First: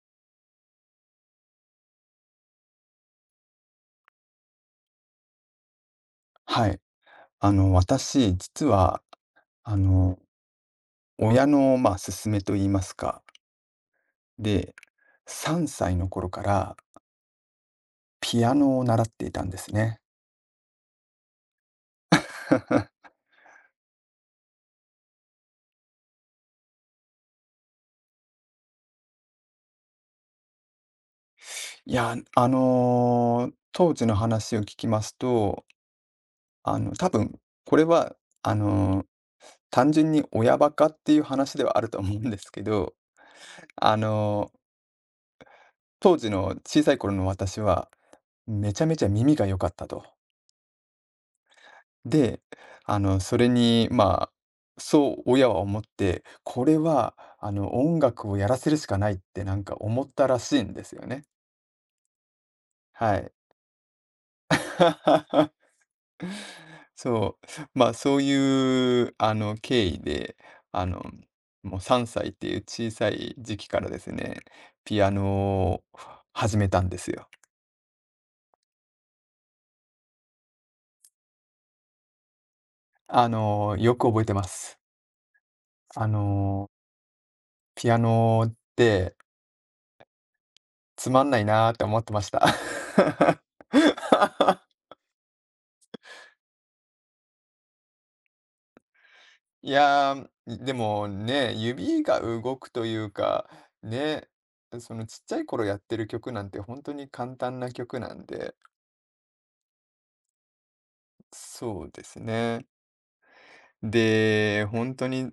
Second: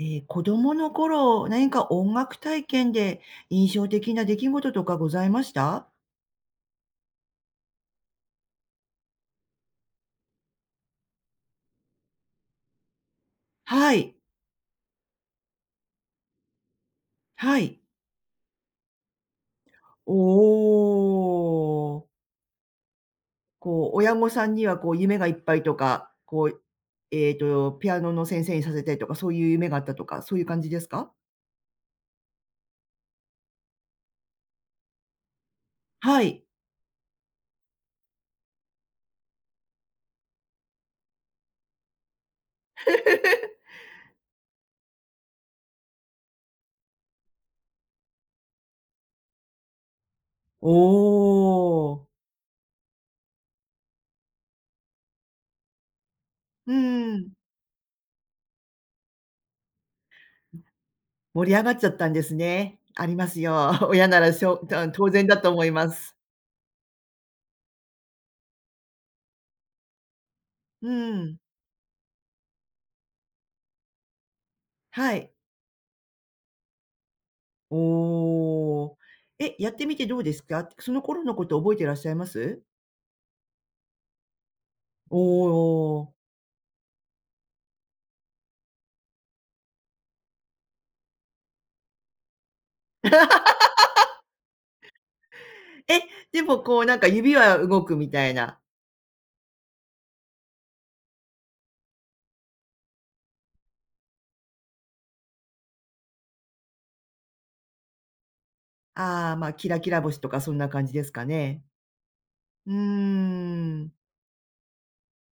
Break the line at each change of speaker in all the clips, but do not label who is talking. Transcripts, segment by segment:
子供の頃、何か音楽体験で印象的な出来事とかございました？
はい。私、実は、あの、親の、勧めと言いますか、
はい。
で、3歳の頃から
はい。
ピアノを習っていたんですね。
おー。こう、親御さんにはこう、夢がいっぱいとか、こう、ピアノの先生にさせたいとか、そういう夢があったとか、そういう感じですか？
いや、当時の話を聞きますと、
はい。
多分、これは、あの、単純に親バカっていう話ではあると思うんですけど、あの、当時の小さい頃の私は、めちゃめちゃ耳が良かったと。
おー。
で、それに、そう親は思って、こ
う
れは、
ん。
音楽をやらせるしかないってなんか思ったらしいんですよね。
盛り上がっちゃったんですね。あり
は
ま
い。
すよ。親ならしょう、当然だと思 います。
そう。まあ、そういう、経緯で、あ
う
の、
ん。
もう3歳っていう小さい時期からですね、ピア
は
ノ
い。
を始めたんですよ。
おお。え、やってみてどうですか？その頃のこと覚えてらっしゃいます？
よく覚えてます。
お
あ
お。
の、ピアノってつまんないなーって思ってました。
え、でもこうなんか指は動くみたいな。
いやー、でもね、指が動くというか、ね、そのちっちゃい頃やってる曲なんて本当に簡単な曲なんで、
ああ、ま、キラキラ星とかそんな感じですかね。
そうですね。
うーん。
で、本当に、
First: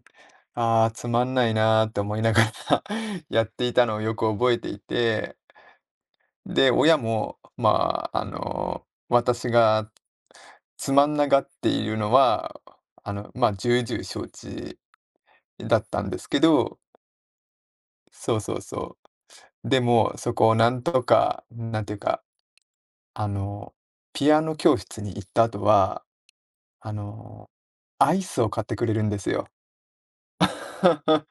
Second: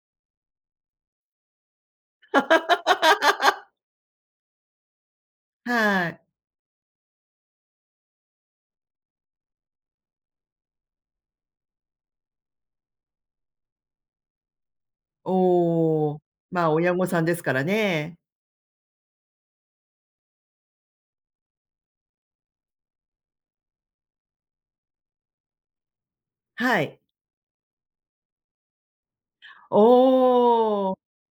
ああ、つまんないなーって思いながら やっていたのをよく覚えていて、
はい。
で、親も、まあ、私がつまんながっているのは、まあ、重々承知だったん
お
で
お。
すけ
ま、
ど、
親御さんですからね。
そうそうそう。でも、そこをなんとか、なんていうか、あの、ピアノ教室に行った後は、
は
あ
い。
の、アイスを買ってくれるんですよ。
おお。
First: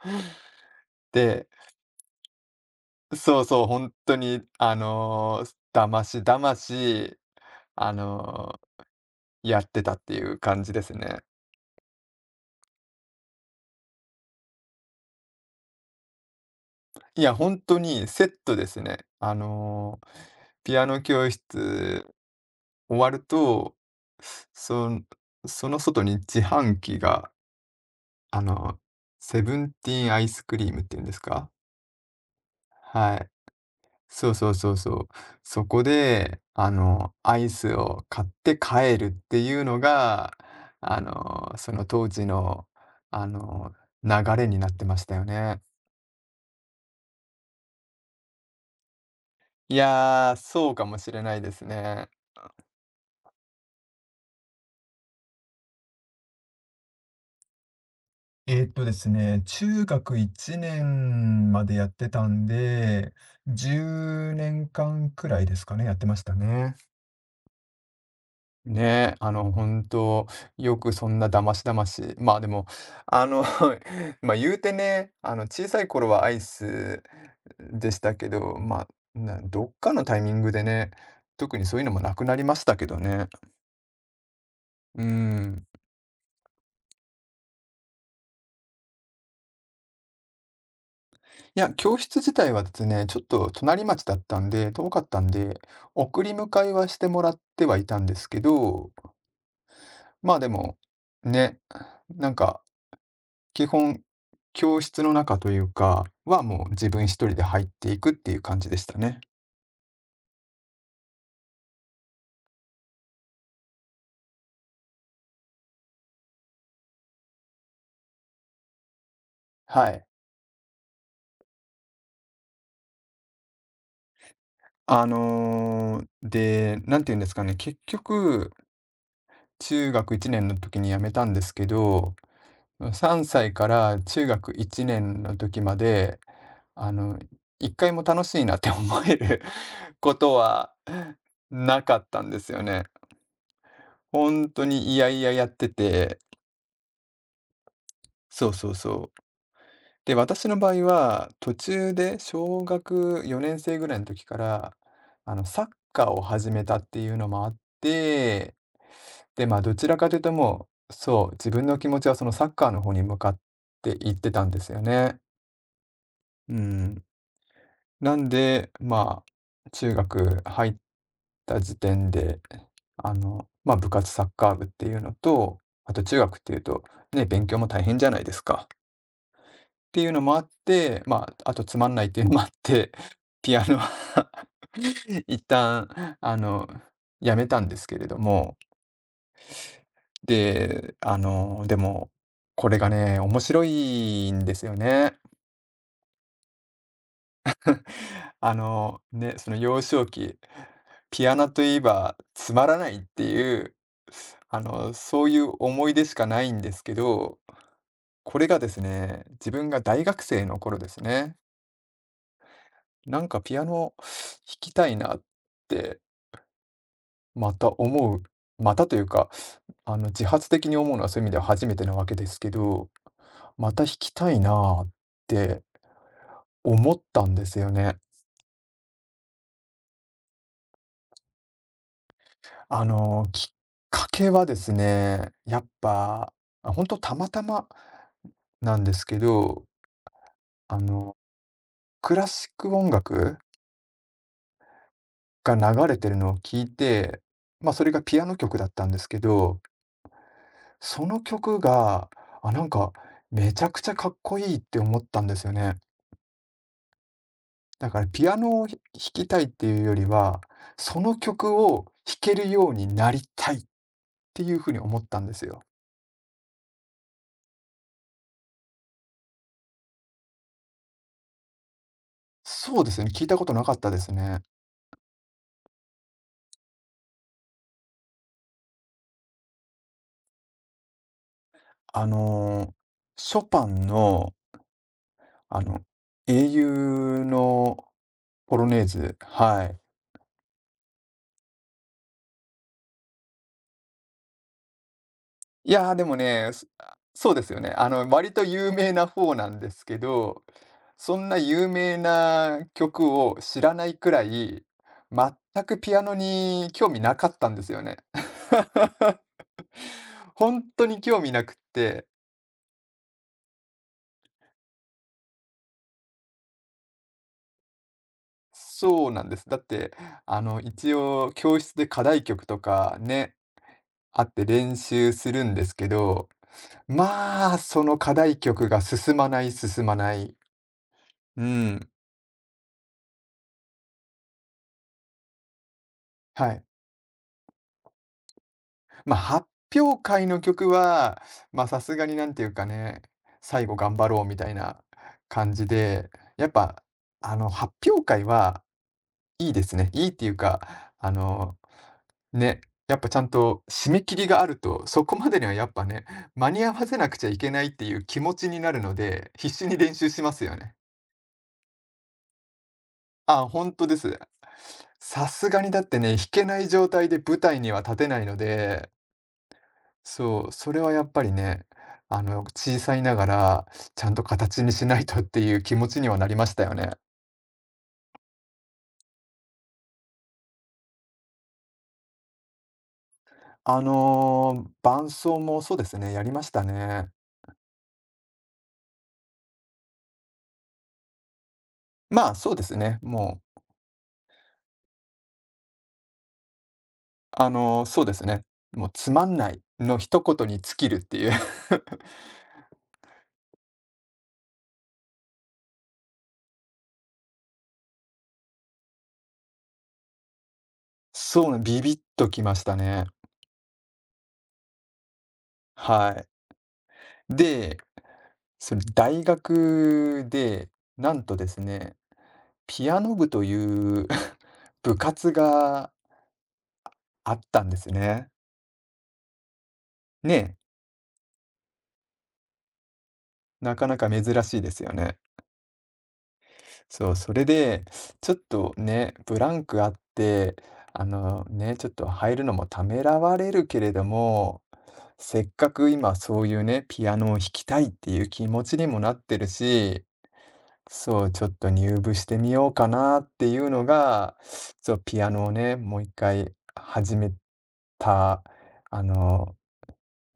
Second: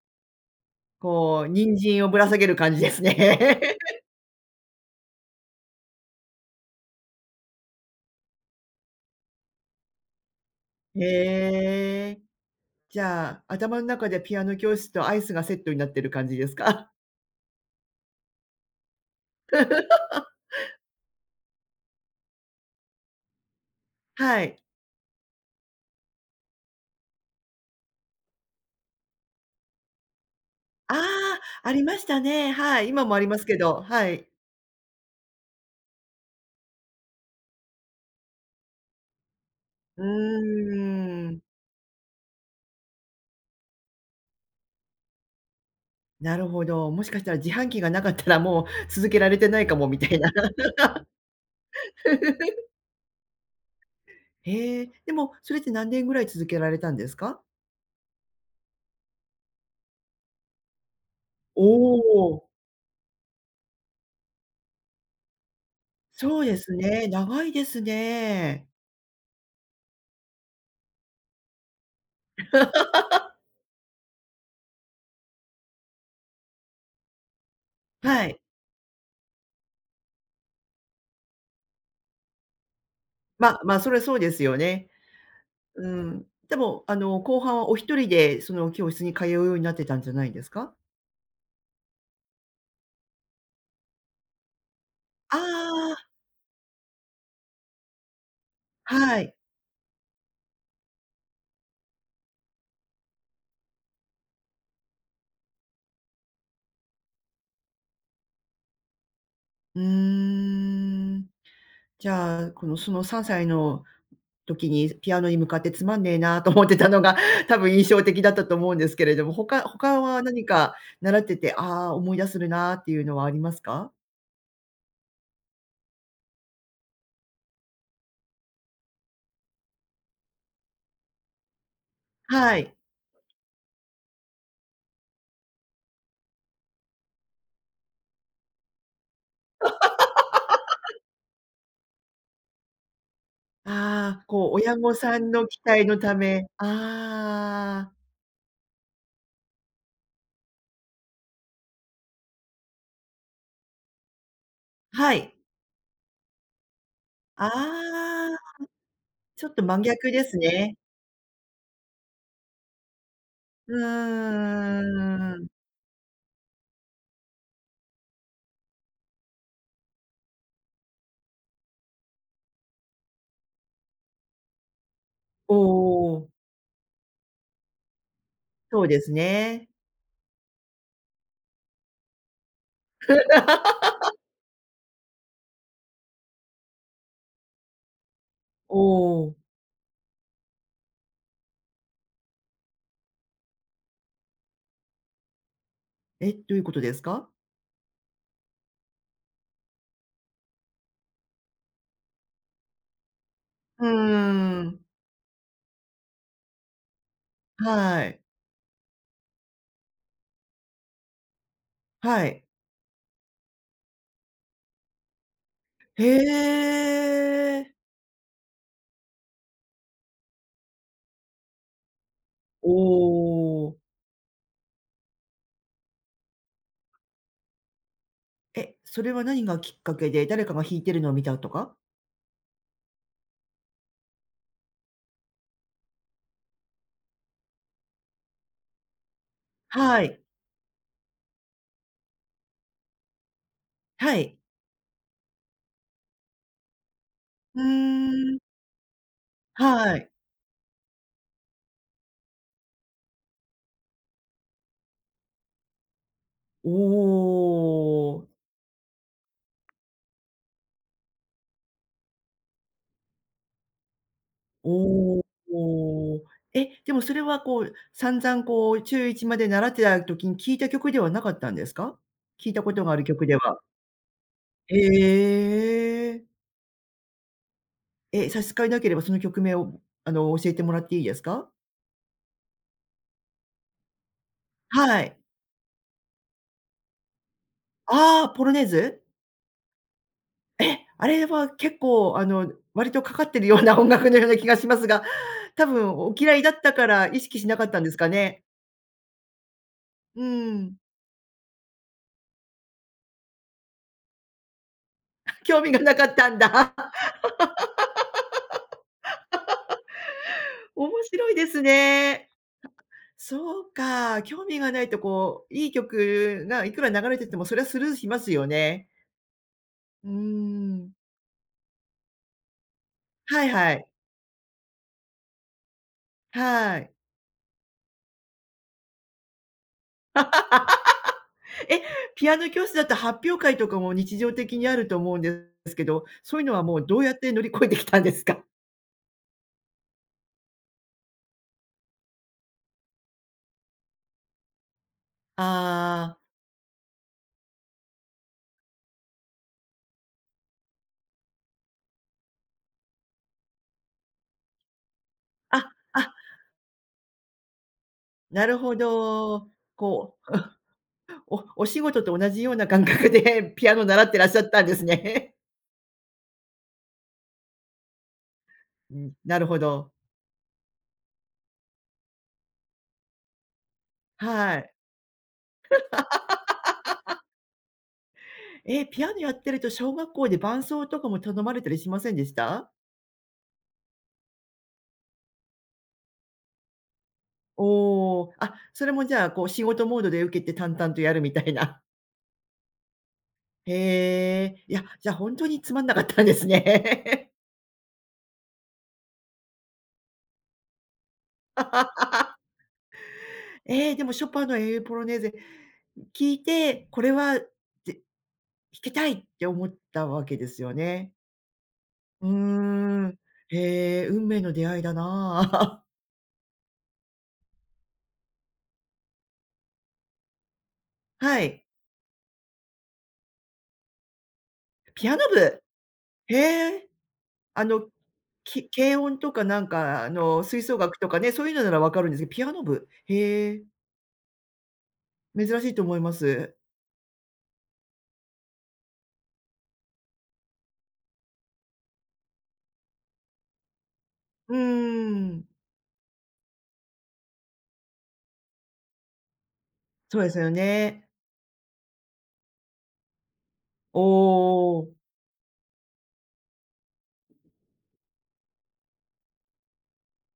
こう
で、
人参をぶら下げる感じです
そう
ね。
そう、本当に、だましだまし、あの、やってたっていう感じです ね。
へえ。じゃあ、頭の中でピアノ教室とアイスがセットになってる感じですか？
いや、本当にセットですね。ピアノ教室終わると、
はい。
そのその外に自販機が、あの、セブンティーンアイスクリームっ
あ
ていうんです
あ、
か？
ありましたね。はい、今も
は
あり
い。
ますけど、はい。
そうそうそうそう。そこで、アイスを買って帰るっていうの
う
が、
ーん、
その当時の、あの、流れになってましたよね。
なるほど。もしかしたら自販機がなかったら、もう続けられてないか
い
もみたいな。
やー、そうかもしれないですね。
へえ、でも、それって何年ぐらい続けられたんですか？
ですね、中学1年
お
までやってた
おー、
んで、10年間くらいですかね、やってました
そうです
ね。
ね、長いですね。
ねえ、本当よくそんなだましだまし。まあでも、あの、まあ言うてね、小さい頃はアイスでした
は
け
い。
ど、まあ、などっかのタイミングでね、特にそういうのもなくなりましたけどね。
まあま、あそれはそうですよね。
うん。
うん。でも、あの、後半はお一人でその教室に通うようになってたんじゃないですか？
いや、教室自体はですね、ちょっと隣町だったんで、遠かったんで、
あ
送り迎えはしてもらってはいたんですけど、
あー、はい。
まあでも、ね、なんか、基本、教室の中というか、はもう自分一人で入っていくっていう感じでしたね。
うーん。じゃあ、この、その3歳の時にピアノに向かってつまんねえなと思ってたのが、多分印象的だったと思うんですけれども、他
は
他
い。
は何か習ってて、ああ、思い出するなっていうのはありますか？
あのーで、なんて言うんですかね、結局、中学1年の時に辞めたんですけど、
はい。
3歳から中学1年の時まで、あの、一回も楽しいなって思える ことはなかったんですよね。
ああ、こ
本
う
当
親
に
御
嫌
さ
々
ん
や
の
っ
期
て
待のた
て、
めああ、
そうそうそう。で、私の場合は、途中で小学4年生ぐらいの時から、
はい。
サッカーを始めたっていうのも
あ
あっ
あ、
て、
ち
で、
ょっと
ど
真
ちらか
逆
という
で
と
す
も
ね。
う、そう、自分の気持ちはそのサッカーの方に向かっ
う
ていってたんですよね。
ーん。
うん。なんで、まあ、中学入った時点で、まあ、部活サッカー部っていうの
お
と、あと中
お、
学っていうと、ね、勉強も大変じゃないですか。
そうです
っ
ね。
ていうのもあって、まあ、あとつまんないっていうのもあって、ピア ノは 一旦、あの、やめたんですけれども、
おお、
で、でも、これがね、面白いんですよね。
え、どういうことですか？
ね、その幼少期、ピアノといえばつまらないっていう、
うーん、
そういう思い出しかないんですけど、
はい。
これがですね、自分が大学生の頃ですね、
はい。
なんかピアノ弾きたいなって
へ
ま
え。
た思う、またというか、自発的に思うのはそういう意味では初めてなわけですけ
お
ど、ま
お。
た弾きたいなって思ったんですよね。
え、それは何がきっかけで、誰かが弾いてるのを見たとか？
きっかけはですね、やっぱ、あ、たまたまなんですけど、
はい。
あの、クラシック音楽
はい。
が流れてるのを聞いて、
う
まあ、それがピア
ー
ノ
ん。
曲だったんですけど、
はい。
その曲が、あ、なんか、めちゃくちゃかっこいいって思ったんですよね。だから
おお。
ピアノを弾きたいっていうよりは、その曲を弾けるようになりたいっていう風に思った
お
んですよ。
お。え、でもそれはこう、散々こう、中一まで習ってた時に聴いた曲ではなかったんですか？聴いたこ
そ
と
うで
があ
す
る
ね、聞
曲
い
で
たこと
は。
なかったですね。
へえ。え、差し支えなければその曲名を、あの、教えてもらっていいですか？
あの、ショパンの、
はい。
あの、英雄の
ああ、ポロ
ポ
ネー
ロネー
ズ？
ズ、はい。
え、あれは結構、あの、割とかかってるような音楽のような気がしますが、多
い
分
や、で
お
も
嫌いだ
ね、
ったから意
そう
識
で
し
す
な
よ
かっ
ね。
たんですか
割
ね？
と有名な方なんですけ
う
ど、
ん、
そんな有名な曲を知らないくらい、
興
全
味が
く
な
ピア
かっ
ノ
たん
に
だ。
興味なかったんですよね。本 当
面
に興
白
味
い
な
で
くっ
す
て、
ね。そうか、興味がないとこう、いい曲がいくら流れててもそれはスルーしますよね。
そうなんです。だって、
うーん。
一応教室で課題曲とかね、
はいはい。
あって練習するんですけど、
はい。
まあ、その課題曲が進まない進まない。う
え、
ん、
ピアノ教室だと発表会とかも日常的にあると思うんですけど、そういう
は
のは
い。
もうどうやって乗り越えてきたんですか？
まあ、発表会の曲は、まあ、さすがになんていうかね、最後頑張ろうみたいな感じで、
ああ。
やっぱ、発表会はいいですね。いいっていうか、あの、ね、やっぱちゃんと締め切りがあると、そこまでにはや
あ、
っぱね、
あ
間に合わせなくちゃいけないっていう気持
な
ち
る
にな
ほ
るので、
ど。
必死に練習
こ
しますよね。
う、おお仕事と同じような感覚
あ、
で ピ
本
アノ
当で
習って
す。
らっしゃったんです
さ
ね。
すがにだってね、弾けない状態で舞台には立てないの で、
うん、なるほど。
そう、それはやっぱりね、小さいながら、ちゃんと
は
形に
い。
しないとっていう気持ちにはなりましたよね。
え、ピアノやってると小学校で伴奏とかも頼まれたりしませんでした？
伴奏もそうですね、やりましたね。
おお、あ、それもじゃあ、こう仕事モードで受けて淡々とやるみたいな。
まあ、そうですね、もう、
へえ、いや、じゃあ本当につまんなかったんですね。
そうですね、もうつまんないの一言に尽きるっていう。
えーでもショパンの英雄ポロネーゼ、聞いて、これは、弾きたいって思ったわけですよね。
そうね、ビビッ
う
と
ー
きましたね。
ん。へえ、運命の出会いだな。
はい。で、それ大学で、な んと
は
です
い。
ね、ピアノ部という 部
ピアノ
活
部。
が
へえ。
あった
あ
んで
の、
すね。
軽音とかなんか、あの、
ね、
吹奏楽とかね、そういうのならわかるんですけど、ピアノ部。へえ、
なかなか珍しいですよね。
珍しいと思います。
そう、それで、ちょっとね、ブランクあって、あのね、ちょっと入るのもためらわれるけれど
うー
も、せ
ん。
っかく今そういうね、ピアノを弾きたいっていう気持ちにもなってるし、
そうですよね。
そう、ちょっと入部してみようかなっていうの
お
が、
お、
そう、ピアノをね、もう一回始めた、あの、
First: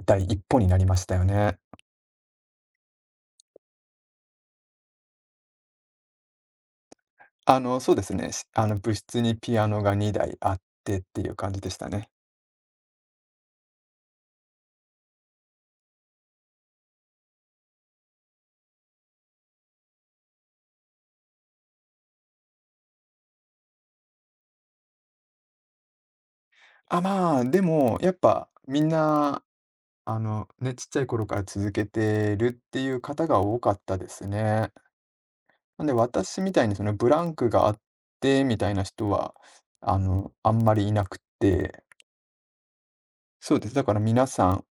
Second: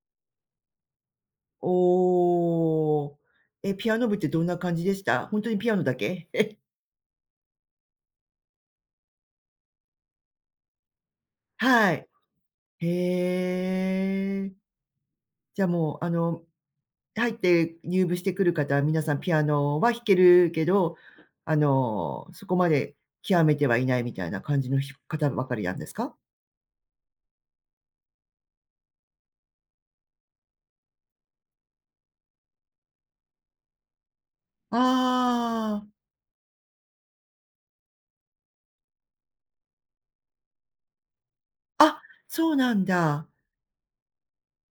第一歩になりましたよね。
おーえ、ピアノ部ってどんな感じでした？本当にピアノだけ？
そうですね。し部室にピアノが2台あってっていう感じでした
はい。
ね。
へえ。じゃあもう、あの入って入部してくる方は皆さんピアノは弾けるけど、あの、そこまで極めてはいないみたいな感じの方ばかりなんですか？
あ、まあ、でも、やっぱみんな、ね、ちっちゃい頃から続けてるっていう方が多かったですね。
あ
なんで私みたいにそのブランクがあってみたいな人は、あんまりいなくて、
あ、あ、そうなんだ。
そうです。だから皆さん、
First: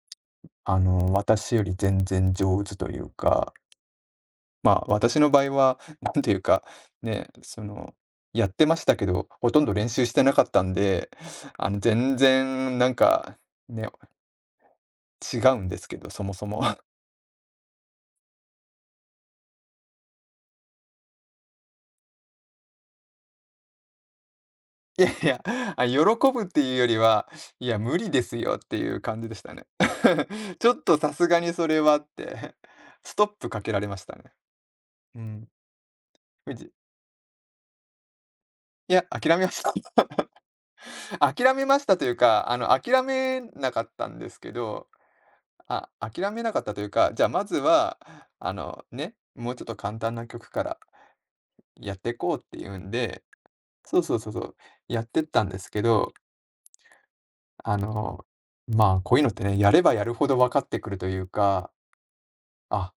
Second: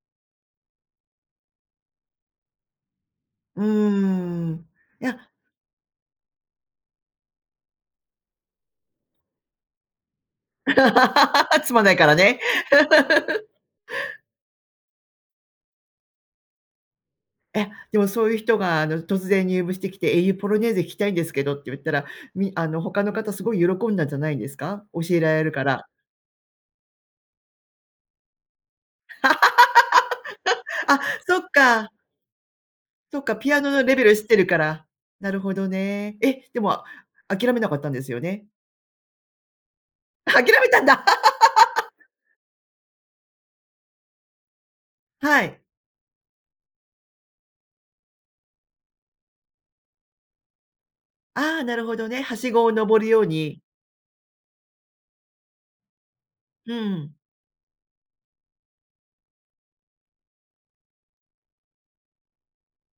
私より全然上手というか、
うーん。
まあ、
い
私
や、
の場合は、なんていうか、ね、その、やってましたけど、ほとんど練習してなかったんで、
つまんないから
全
ね。
然なんか、ね、違うんですけど、そもそも。
え、でもそういう人があの突然入部してきて、英雄ポロネーゼ弾きたいんですけどって言ったら、あの他の方すごい喜んだんじゃないんですか？教
いや
え
い
ら
や、
れるから。
あ、喜ぶっていうよりは、いや、無理ですよっていう感じでしたね。ちょっと
あ、
さす
そ
が
っ
にそれ
か。
はって、ス
そっ
トッ
か、
プ
ピア
か
ノ
けら
の
れ
レ
ま
ベ
し
ル
た
知
ね。
ってるから。
う
なる
ん。
ほどね。え、
無
で
事、
も、諦めなかったんですよね？
いや、諦めました。
諦めたんだ。
諦めましたというか、諦めなかったんですけど、
はい。
あ、諦めなかったというか、じゃあまずは、ね、もうちょっと簡単な曲から
ああ、なるほ
やっ
ど
てい
ね。は
こうっ
し
て
ご
い
を
うん
登るよ
で、
うに。
そうそうそうそう、やってったんですけど、
うん。
あの、まあ、こういうのってね、やればやるほど分かってくるというか、あ、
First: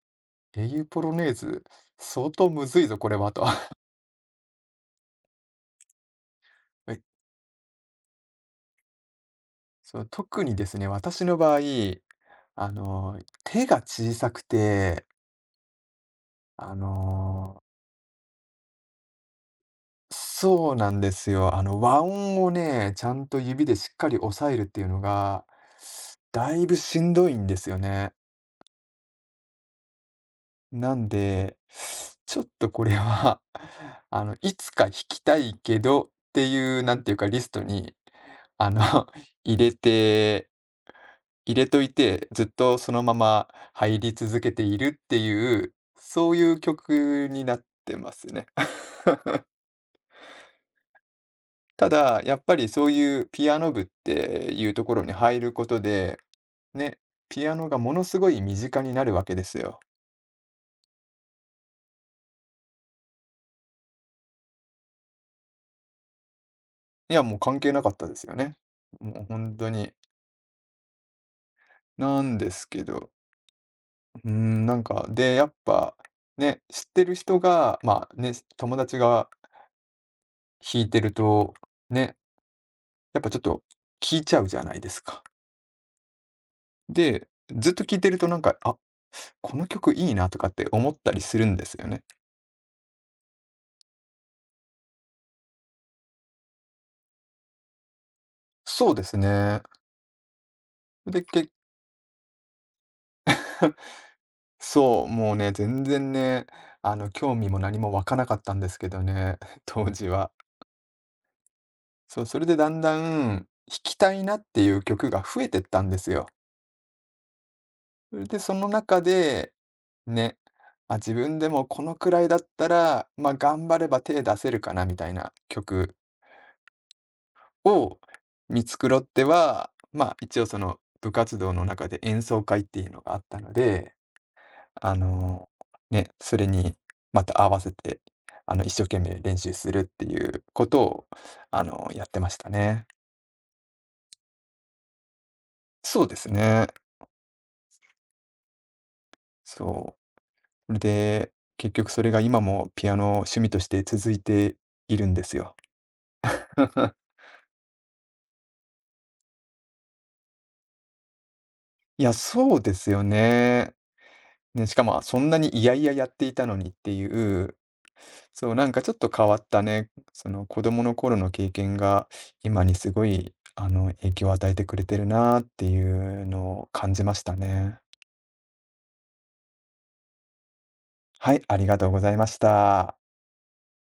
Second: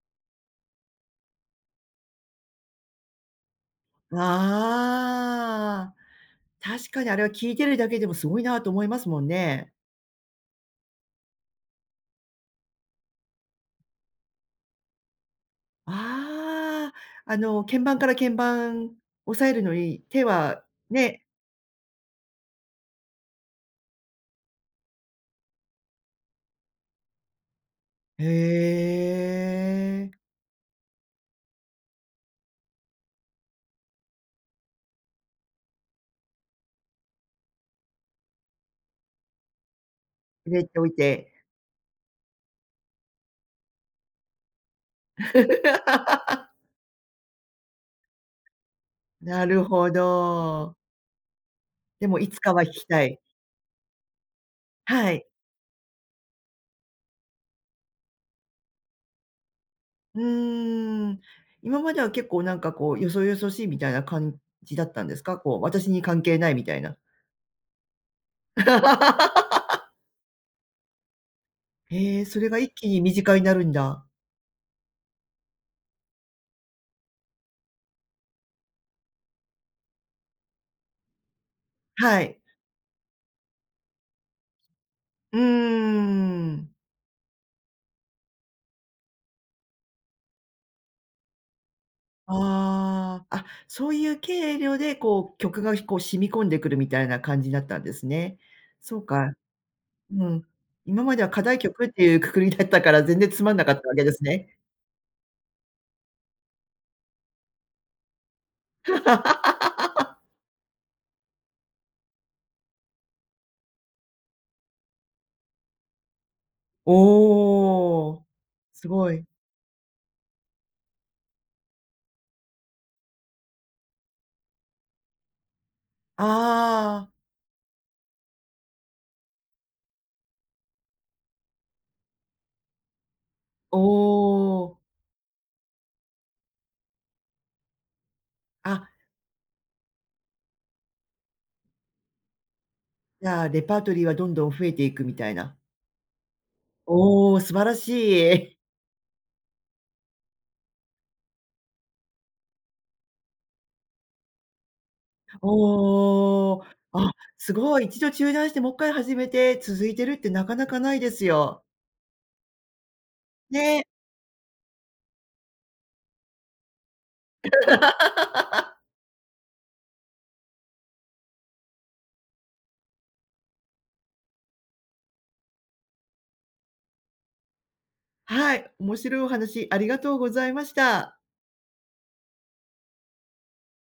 英雄ポロネーズ、相当むずいぞ、これはと。
ああ、確かにあ
え、
れは聴いてるだけでもすごいなと思いますもんね。
そう、特にですね、私の場合、手が小さくて、あ
ああ、あ
の
の、鍵盤から鍵盤押さえるのに、手は
そうなんで
ね
すよ。和音をね、ちゃんと指でしっかり押さえるっていうのが、だいぶしんどいんですよね。
へえ、
なんで、ちょっとこれは いつか弾きたいけどっていう、なんていうか、リストに、あの 入れて、
入れておいて。
入れといて、ずっとそのまま入り続けているっていう、そういう曲になってますね。
な るほど。
た
でも
だ、
い
や
つ
っ
か
ぱ
は
り
弾き
そう
たい。
いうピアノ部っていうところ
は
に
い。
入ることで、ね、ピアノがものすごい身近になるわけですよ。
うーん。今までは結構なんかこう、よそよそしいみたいな感じだったんですか？こう、私に関係ないみたいな。
いや、もう関係なかったですよね。もう本 当に。
へ
な
え、
ん
それ
で
が
す
一
け
気に
ど、
身近になるんだ。
うーん、なんか、で、やっぱ、ね、知ってる人が、まあ、ね、友達が弾いてると、ね、
はい。
やっぱちょっと聴いちゃうじゃないですか。
うーん。
で、ずっと聴いてるとなんか、あ、この曲いいなとかって思ったりするんですよね。
ああ、あ、そういう経量でこう、曲がこう染み込んでくるみたいな感じだったんですね。
そう
そ
で
う
す
か、
ね。
うん。今まで
で、
は課題曲っていうくくりだったから、全然つまんなかったわけですね。
そう、もうね、全然ね、興味も何も湧かなかったんですけどね、当時は。そう、それでだんだん弾きたいなっていう曲が増えてったんですよ。
お
そ
お、
れで、その
す
中
ごい。
で、ね、あ、自分でもこのくらいだったら、まあ、頑張れば手出せるかなみたいな曲
ああ。
を見繕っては、まあ、一応その部活動の中で演奏会っていうのがあったの
お
で、
お。
あの、ね、それにまた合わせて、一生
あ、
懸命練習するっていうことを、やってましたね。
じゃあ、レパートリーはどんどん増えていくみたいな。
そうですね。
おお、素晴らしい。
そう。で、結局それが今もピアノ趣味として続いているんです よ。
おお。あ、すごい。一度中断してもっかい始めて続いてるってなかなかないですよ。
いや、そうですよね。
ね、
ね、しかも、そんなに嫌々やっていたのにっていう、そう、なんかちょっと変わったね、その子供の頃の経験が、今にすごい、影響を与えてくれてるなっていうのを感じましたね。
はい、面白いお話ありがとうございました。
はい、ありがとうございました。